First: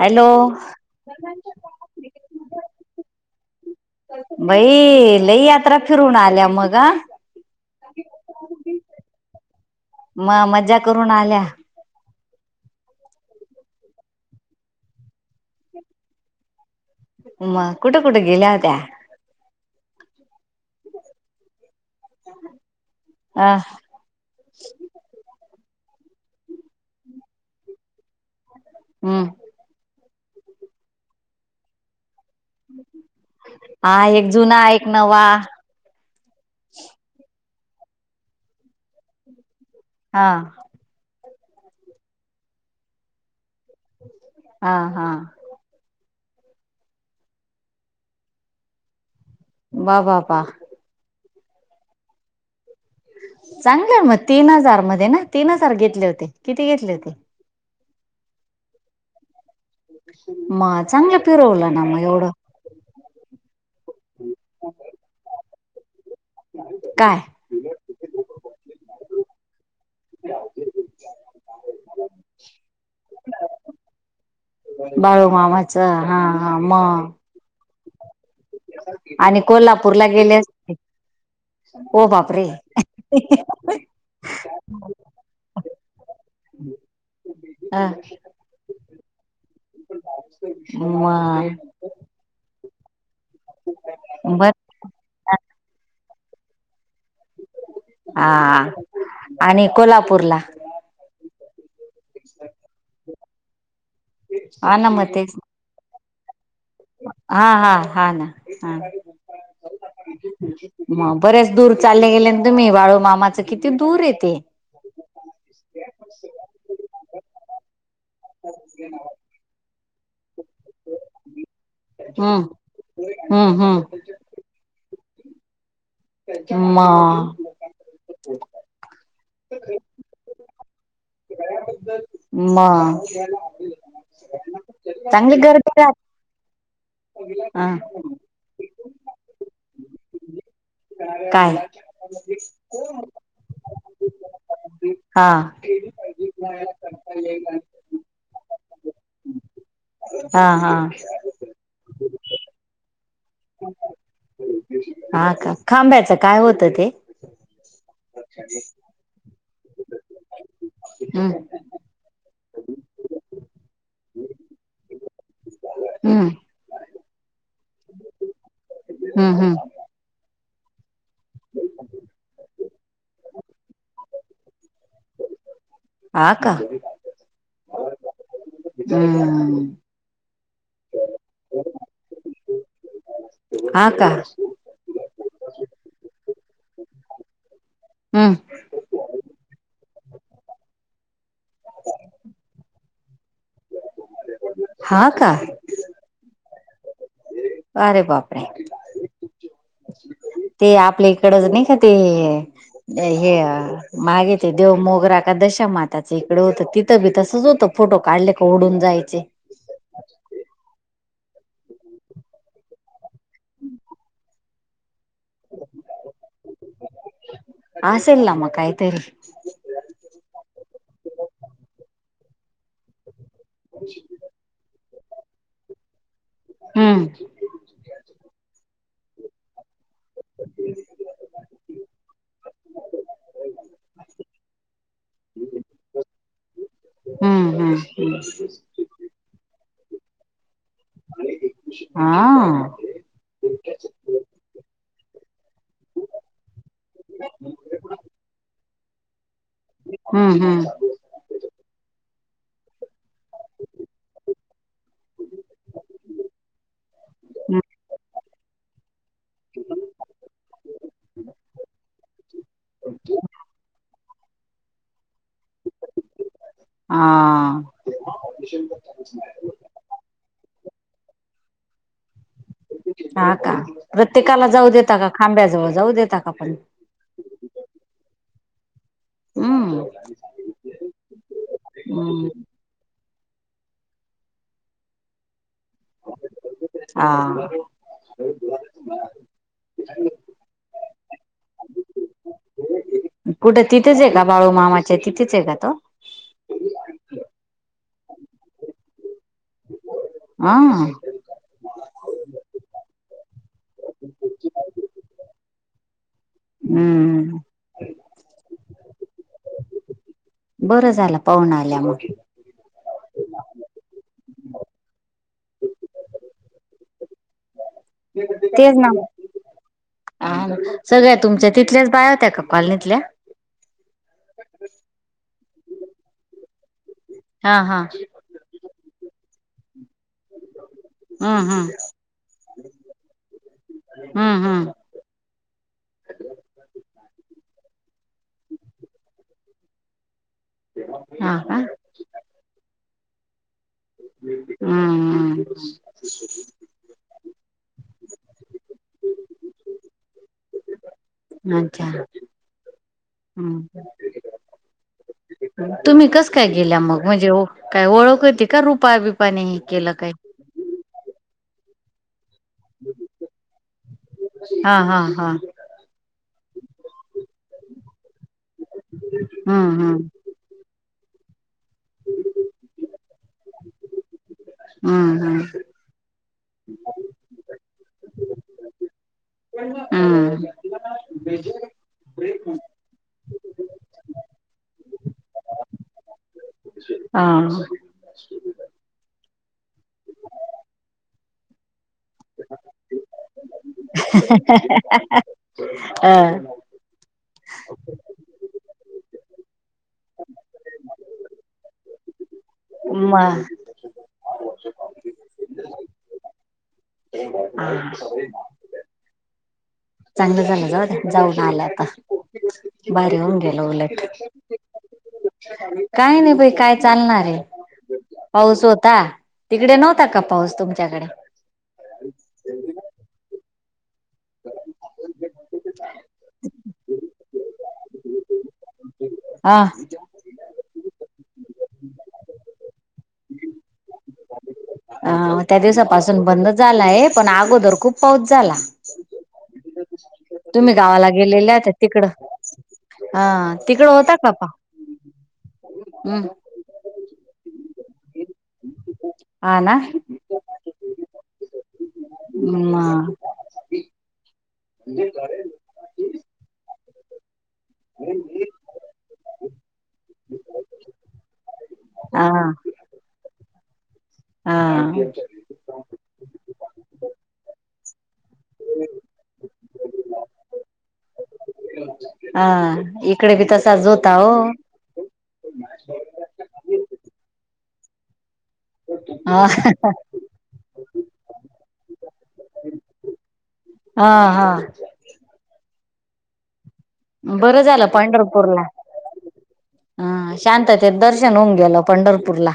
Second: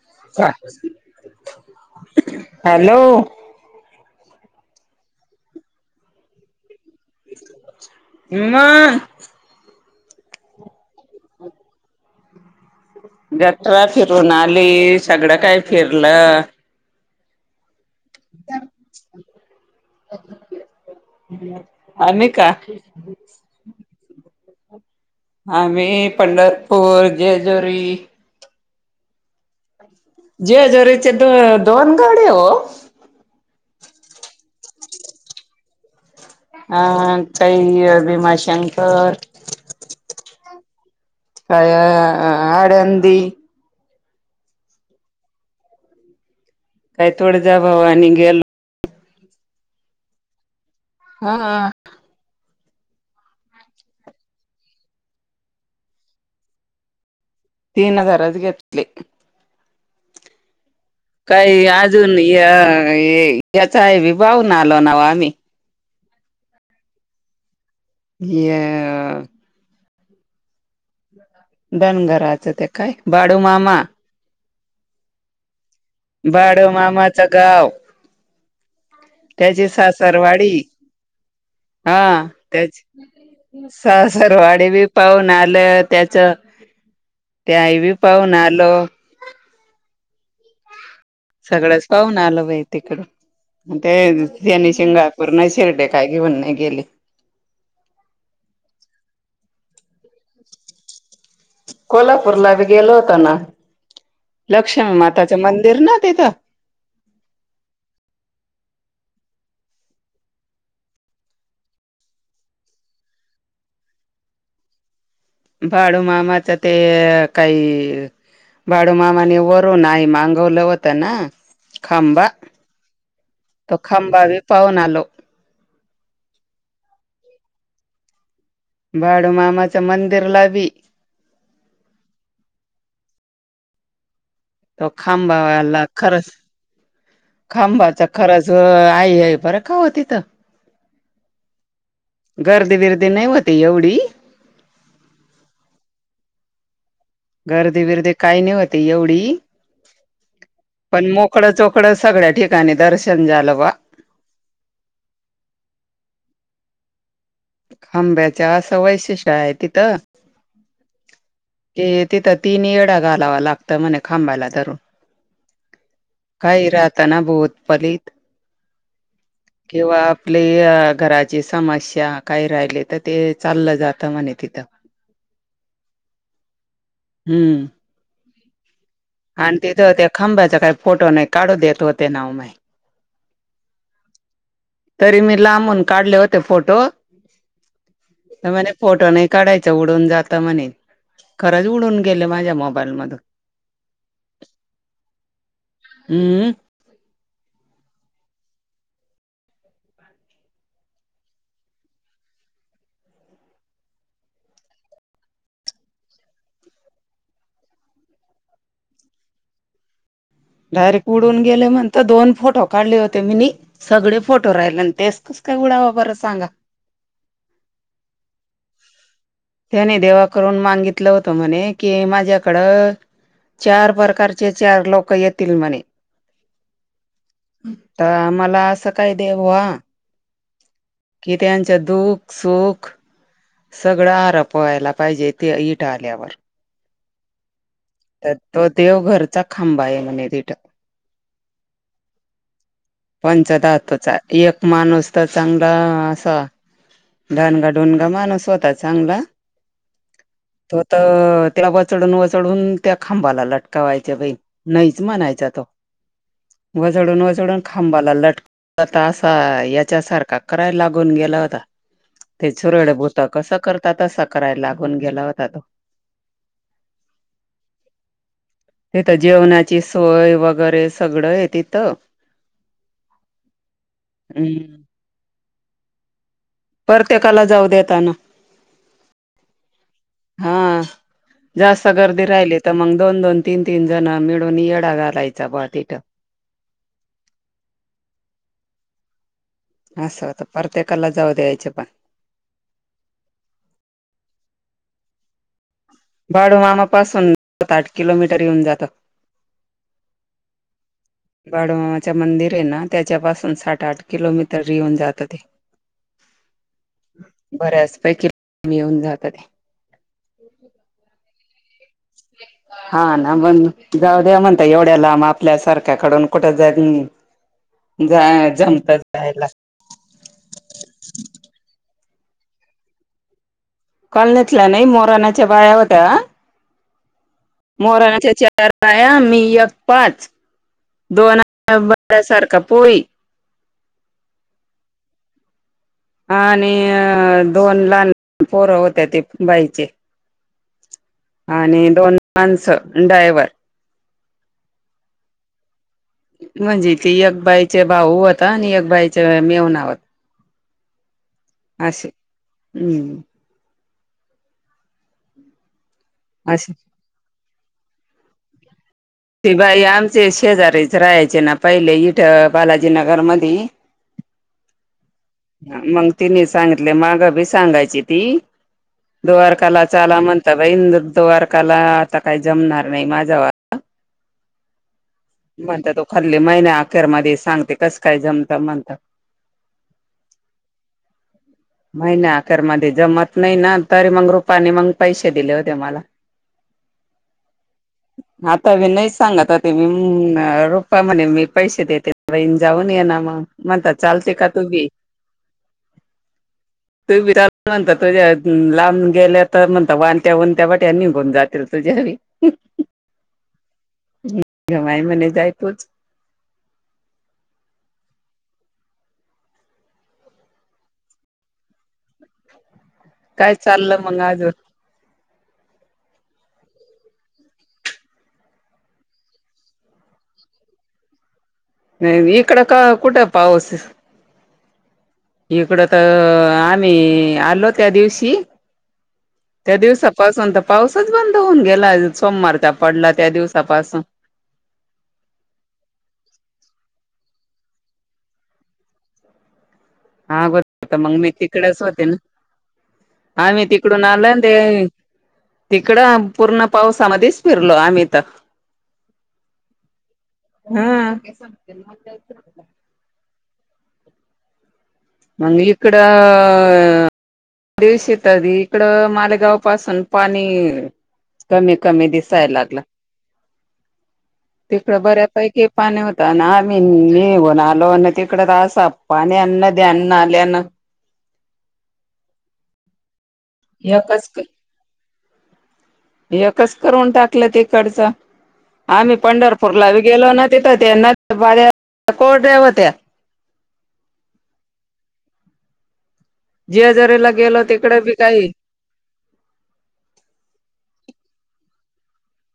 Hello hello. बाई लईयात्रा फिरून आल्या मग अ. [unintelligible] मग मजा करून आल्या. जतरा फिरून आली. सगळं काही फिरलं. मग कुठं कुठं गेल्या होत्या. आणि का. ह. आम्ही पंढरपूर जेजुरी. हम्. [inaudible] जेजुरीचे द दोन गड ओ. हा एक जुना एक नवा. अ काही अ भिमाशंकर. हा. अं... आडंदी. हा हा. आई तुळजाभवानी गेलो. वा वा बापा. हा. चांगलं मग तीन हजारमध्ये ना? तीन हजार घेतले होते. किती घेतले होते? तीन हजारच घेतले. मग चांगलंय. काही अजून य ये याचाही विभावून आलो नव आम्ही. काय? य. धनगराचा ते काय बाडूमामा. बाळू मामाच हा हा बाडू मग. मामाचं गाव आणि त्याची कोल्हापूरला गेले सासरवाडी. असते ओ हा बापरे त्याच सासरवाडी बी पाहून आलं त्याचं. ते आई अ बी पाहून आलो. म. सगळंच पाहून आलो बाई तिकड बर ते. सिंगापूर नाही शिरडे काय घेऊन नाही गेले. आ आणि कोल्हापूर ला. कोल्हापूरला बी गेलो होतो ना, हा ना लक्ष्मी मग तेच माताचं मंदिर ना तिथं. हा हा हा ना हा. मग बरेच दूर चाले गेले ना, तुम्ही बाळू मामाच किती दूर ये ते. बाळू मामाचं ते काही बाडू मामानं वरून आई मागवलं होत ना. खांबा हम्म हम्म तो हम्म खांबा बी पाहून आलो. मग. बाडूमामाच्या मंदिरला बी. मग तो चांगली गर्दी खांबाला राहते खरंच हा खांबाच खरच आई हे खरं. थो हो तिथं काय गर्दी बर्दी नाही होती एवढी. हां. गर्दी बिरदी काही नाही होत एवढी. हा हा पण मो चकडं चोकडं सगळ्या ठिकाणी दर्शन झालं बुवा. हा का, खांब्याचं काय होतं ते? खांब्याच्या असं वैशिष्ट्य आहे तिथं. हम्. ते तिथं तीन येडा घालावा लागतं म्हणे खांबायला धरुन. हम्म काही राहता ना भोत फलित. हम्म हम्म किंवा आपली घराची समस्या. काय राहिले तर ते चाललं जातं म्हणे तिथं. हा का? हम्म. आणि हम्म तिथं त्या खंब्याचा काय फोटो नाय काढू देत होते नाव माय. हा का. तरी मी लांबून काढले होते फोटो. हम्म. तर म्हणे फोटो नाही काढायच उडून जातं म्हणे. खरंच उडून गेले माझ्या मोबाईल मधून. हा कां. हम्म. अरे बापरे. ते आपल्या इकडंच नाही का ते हे अ मागे ते देव मोगरा का दशामाताचं, इकडं होतं तिथं बी तसंच होतं फोटो काढले फोडून जायचे. डायरेक्ट उडून गेले म्हणता दोन फोटो काढले होते मीनी सगळे फोटो राहिले आणि तेच कसं काय उडावं बरं सांगा. आसेल ना म कायतरी. त्याने देवा कडून मागितलं होत म्हने कि माझ्याकडं चार परकार चे चार लोकं येतील म्हणे. हम्म. आता मला असं काय येते बुआ. [inaudible] की त्यांच्यात दुःख सुख सगळं हारप वायला पायजे ते इट आल्यावर. अं हं. तर तो देवघरचा खंबा हाय म्हणे तिथं. हां. पंचधातूचा. एक माणूस तर चांगला असा डाणगा डोणगा मानुस होता चांगला. हम्म हम्म. तो तर त्याला वचडून वचडून त्या खांबाला लटकावायचे बाई. नाहीच म्हणायचा तो, वचडून वचडून खांबाला लटक आता असा याच्यासारखा, कराय लागून गेला होता. ते चुरड भूता कसं करता तसं करायला लागून गेला होत हां. तिथं जेवणाची सोय वगैरे सगळं हाय तिथं. हा का प्रत्येकाला जाऊ हम्म देता का खांब्याजवळ जाऊ देता का पन? परत्येकाला जाऊ देतानं अं. हा, जास्त गर्दी राहिली त म दोन दोन तीन तीन जन मिळून येडा घालायचा ब तिथं. [unintelligible] आं [unintelligible] असं होतं, परत्येकाला जाऊ द्यायचे पण. कुठे तिथेच हायका, बाळू मामाच्या तिथेच हायका तो? बाळू मामा पासून सात आठ किलोमीटर येऊन जातं. आं. बाडूमामाच मंदिर हायना त्याच्या पाासून साठ आठ किलोमीटर येऊन जातं ते. [inaudible] अं. बऱ्याच पैकी [unintelligible] येऊन जात ते. बरं झालं पाहुणं आल्यामुळं. [unintelligible] हा ना, पण जाऊ द्या म्हणता एवढ्या लांब आपल्या सारख्याकडून कुठं जाई. जाय तेच ना जमता जायला हा ना. सगळ्या तुमच्या तिथल्याच बाया होत्या का कॉलनीतल्या? कॉलनितल्या नाही मोरानाच्या बाया होत्या. हा हा मोराण्याचा चार बाया आणि मी एक पाच. दोन हम्म हम्म हम्म हम्म [unintelligible] [inaudible] हा आणि दोन लहान पोरं होत्या ते बाईचे. हा. का आणि दोन माणसं, ड्रायव्हर. हम्म हम्म. म्हणजे ते एक बाईचे भाऊ होता आणि एक बाईचे मेवना हो अच्छा हम्म हम्म हं. तुम्ही कसं काय अशी गेल्या मग म्हणजे काय ओळख होती का रुपा बी ते बाई आमचे शेजारीच राहायचे ना पहिले इथं बालाजीनगरमधी. हा हा हा. हा, मग तिने सांगितले माग बी सांगायची ती हम्म दुवारकाला हम्म चाला म्हण आता बाई दु [unintelligible] आता काही जमणार नाय माझ्यावाला. हा हा. म्हणता तो खाली महिन्यात अखेरमध्ये सांगते कसं काय जमता म्हणता. हम्म. महिना अखरमध्ये जमत नाही ना तर, मग रुपानी मग पैसे दिले होते मला. [inaudible] हा. आता मी नाही सांगत होते मी अ रुपा म्हणे मी पैसे देते. बहीण जाऊन या ना मग, मग आता चालते का तुम्ही? अ [inaudible] तू [unintelligible] तुझ्या लांब गेल्या तर म्हणत वानत्या वणत्या वाट्या निघून जातील तुझ्या भी. [unintelligible] मा [unintelligible] माई म्हणे जाय तोच. हा. चांगलं झालं जाऊद्या जाऊन आला आता, भारी होऊन काय गेलं उलट. चाललं मग अजून काही नाही बई काय चालणार आहे? पाऊस होता. तिकडे नव्हता का पाऊस तुमच्याकडे? नाही इकडं का कुठं पाऊस इकडं तर आम्ही आलो त्या दिवशी हा त्या दिवसा पासून तर पाऊसच बंद होऊन गेला सोमवारचा पडला त्या दिवसापासून. हं,. मग त्या दिवसापासून बंदच झालाय, पण अगोदर खूप पाऊस झाला. हा तुम्ही गावाला [unintelligible] मी गेलेल्या होत्या तिकडेच होते तिकडं ना. हा आम्ही तिकडं तिकडून होता आलं का आणि पा ते तिकडं हम् पूर्ण पावसामध्येच फिरलो आम्ही तर. हा ना? हा. मग. आणि इकडं दिवशी तरी इकडं मालेगाव पासून पाणी कमी कमी हा दिसाय लागलं. हा तिकडं बऱ्यापैकी पाणी होतं आणि आम्ही निघून आलो. नी तिकड तर असा पाणी अन्न द्यांना आल्यानं. हां इकडेबी तसा जोता हो. एकच एकच करून टाकलं तिकडचं. आम्ही हा पंढरपूरला बी गेलो ना तिथं, ते [unintelligible] कोठे होत्या? आं हा. जेजुरी बरं झालं पंढरपूरला. हा शांततेत दर्शन होऊन गेलं पंढरपूरला.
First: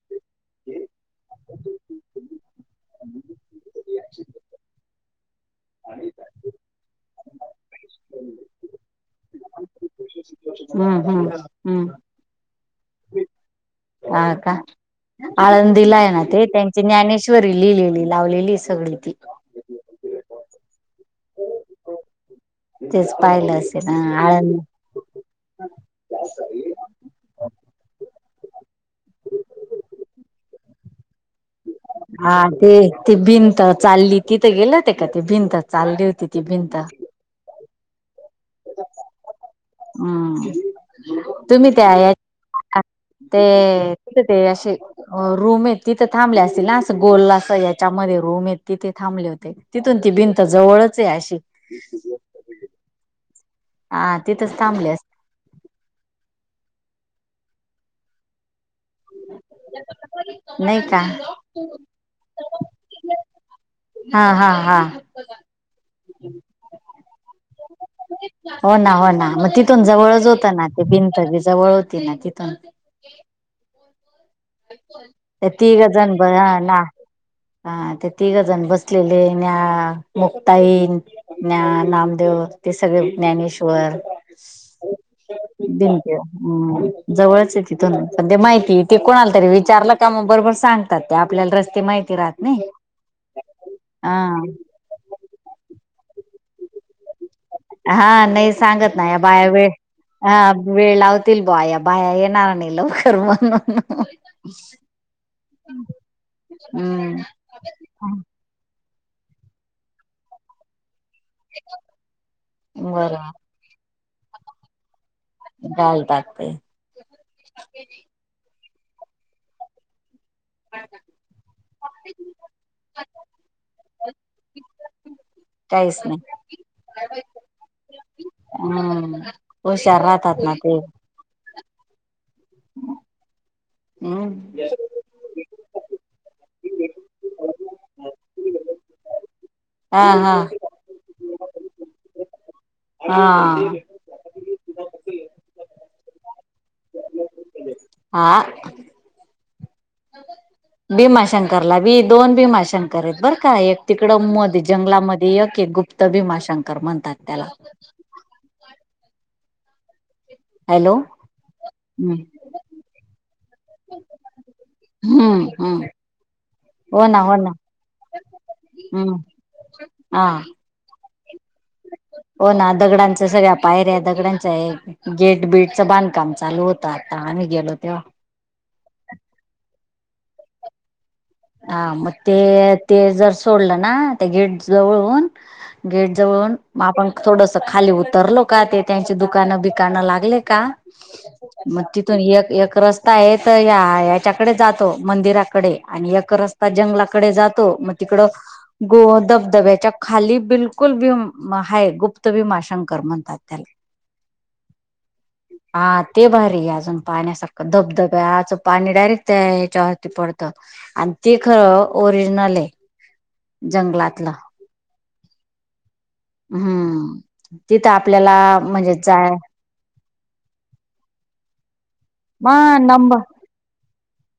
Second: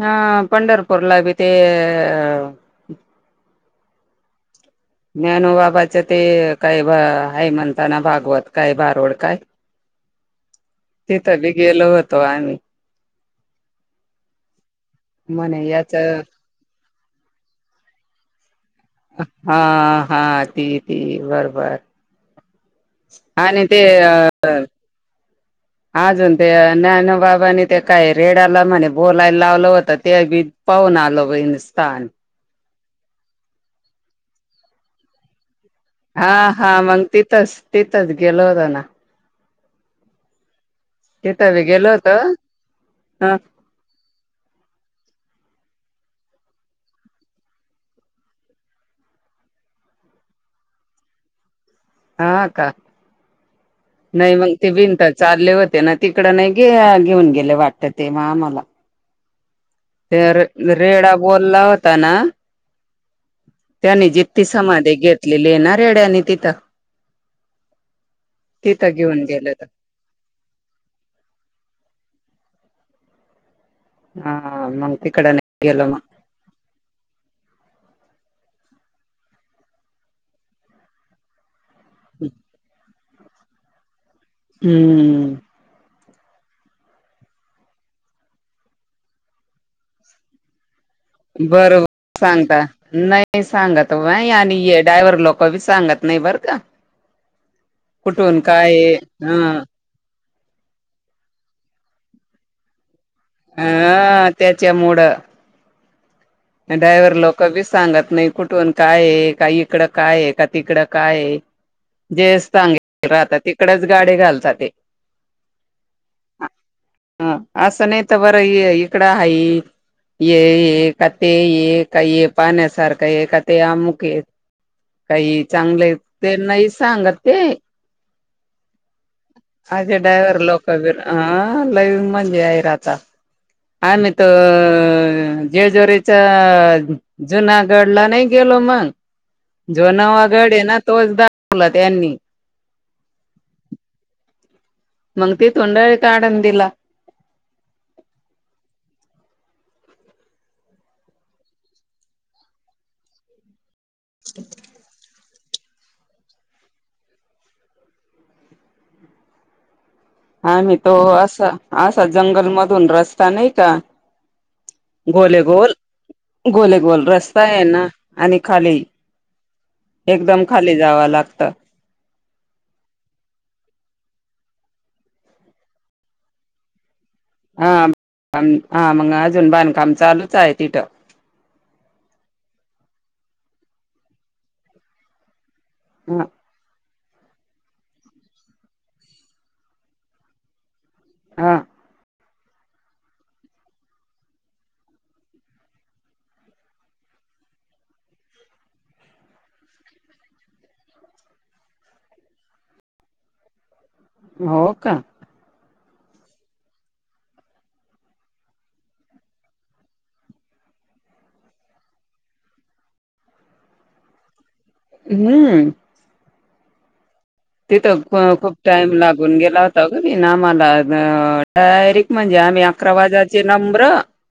हा पंढरपूरला बी ते अ ज्ञानोबाबाचं ते काबा हाय म्हण. तना भागवत काय भारुड काय, हम्म हम्म तिथं बी हम्म गेलो होतो आम्ही. हां का, म्हणे याच आळंदीला हाय ना ते त्यां जी ज्ञानेश्वरी लिहिलेली लावलेली सगळी. ती हा हा ती ती बरबर. तेच पाहिलं आणि ते असेल अ हा आळंद अजून ते ज्ञान बाबानी ते काय रेड्याला म्हणे बोलायला लावलं होतं, ते बी पाहून आलो वहिनी स्थान. हा ते, ती भिंत चालली तिथं गेले होते का ते भिंत? चालली होती ती आं हा भिंत मग तिथंच तिथंच गेलो होता ना. हम्म, तिथं बी तुम्ही गेलो त्या या होतो [inaudible] ह ते ती ते अशे रूम आहेत तिथं थांबल्या असतील ना, असं गोलला अस याच्यामध्ये रूम आहेत तिथे थांबले होते. तिथून ती भिंत जवळच आहे अशी. हां का, हा नाही मग तिथंच ते थांबले विणतात. असतील चालले होते ना तिकडं नाही गे घेऊन गेले वाटतं ते मग आम्हाला. ते रे नाही का रेडा बोलला होता ना त्यांनी हा जित्ती हा हा समाधी घेतलेली हाय ना रेड्यानी तिथं. हो तिथं ना हो घेऊन ना म गेलं तर तिथून जवळच होतं ना ते भिंत बी जवळ होती ना तिथून. आं हा मग तिकडं नाही, गेलो मग. बयाला. हा ते तिघंजण बसलेले, ज्ञा, मुक्ताईन, ज्ञान नामदेव, ते सगळे ज्ञानेश्वर. हं. दिंत्य, जवळच आहे तिथून. पण ते माहितीय ते कोणाला तरी विचारलं का मग बरोबर सांग तर ते आपल्याला रस्ते माहिती राहतं. अंगठा नाही सांगत व्हय आणि हे ड्रायव्हर लोकं बी सांगत नाही बर का. हा कुठून नाही काय सांगत नाही, या बाया हं वेळ हा वेळ लावतील बाया बाया येणार नाही लवकर मग. अ [inaudible] हे ड्रायव्हर लोकंबी सांगत नाही, कुठून काय हे का इकडं काय हे का तिकडं काय हे. जयस टांगे बर राहतात तिकडेच गाडी घालता ते. डाल टाकते. अ असं नाही तर बरं ये इकडं आहे ये ये का ते ये काय ये पाण्यासारखं आहे का ते अमुक य काही चांगले ते नाही सांगत ते. हम् हुशार राहतात ना ते. हा लईव म्हणजे आहे राहता आणि् हम्म तर जेजुरीत च जुनागडला नाही गेलो मंग जो हा हा नवागड आहे ना तोच दाखवला त्यांनी. हा हा. मंग तिथून डायरेक्ट आळंदीला हा बीमाशंकरला बी दोन बीमाशंकर आहेत बरं का एक तिकडं मध्ये जंगलामध्ये यक हे गुप्त भीमाशंकर म्हणतात त्याला. आम्ही तो हॅलो असा असा हम्म जंगलमधून रस्ता नाही का गोले हम्म गोल हम्म. गोले गोल हो ना हो रस्ता ना आहे यांना आणि खाली [inaudible] एकदम खाली जावं लागतं. हो ना दगडांच्या सगळ्या पायऱ्या दगडांच्या आहे गेट बीटचा बांधकाम चालू होता. आम्ही गेलो तेव्हा आन हा मंग अजून बांधकाम चालूच आहे तिथं. हा मग ते ते जर सोडलं ना ते गेट जवळून गेट ह जवळून म आपण थोडसा खाली उतरलो का ते त्यांची दुकानं बिकाणं लागले का हा म ति थून एक एक रस्ता आहे तर या याच्याकडे जातो मंदिराकडे आणि एक क रस्ता जंगलाकडे जातो म तिकडं गो धबधब्याच्या खाली बिलकुल बीम हाय गुप्त भीमाशंकर म्हणतात. त्याले हो का. हा ते भारी आहे अजून पाहण्यासारखं धबधब्याचा पाणी डायरेक्ट त्या हीच्यावरती पडतं. आणि ते ख ओरिजनल आहे. जंगलातला हम्म. हम्म. तिथं खू आपल्याला खूप टाइम म्हणजे जाय लागून गेला हो तगी ना मला अ डायरेक्ट म्हणजे आम्ही मग अकरा नंबर वाजाचे नंबरं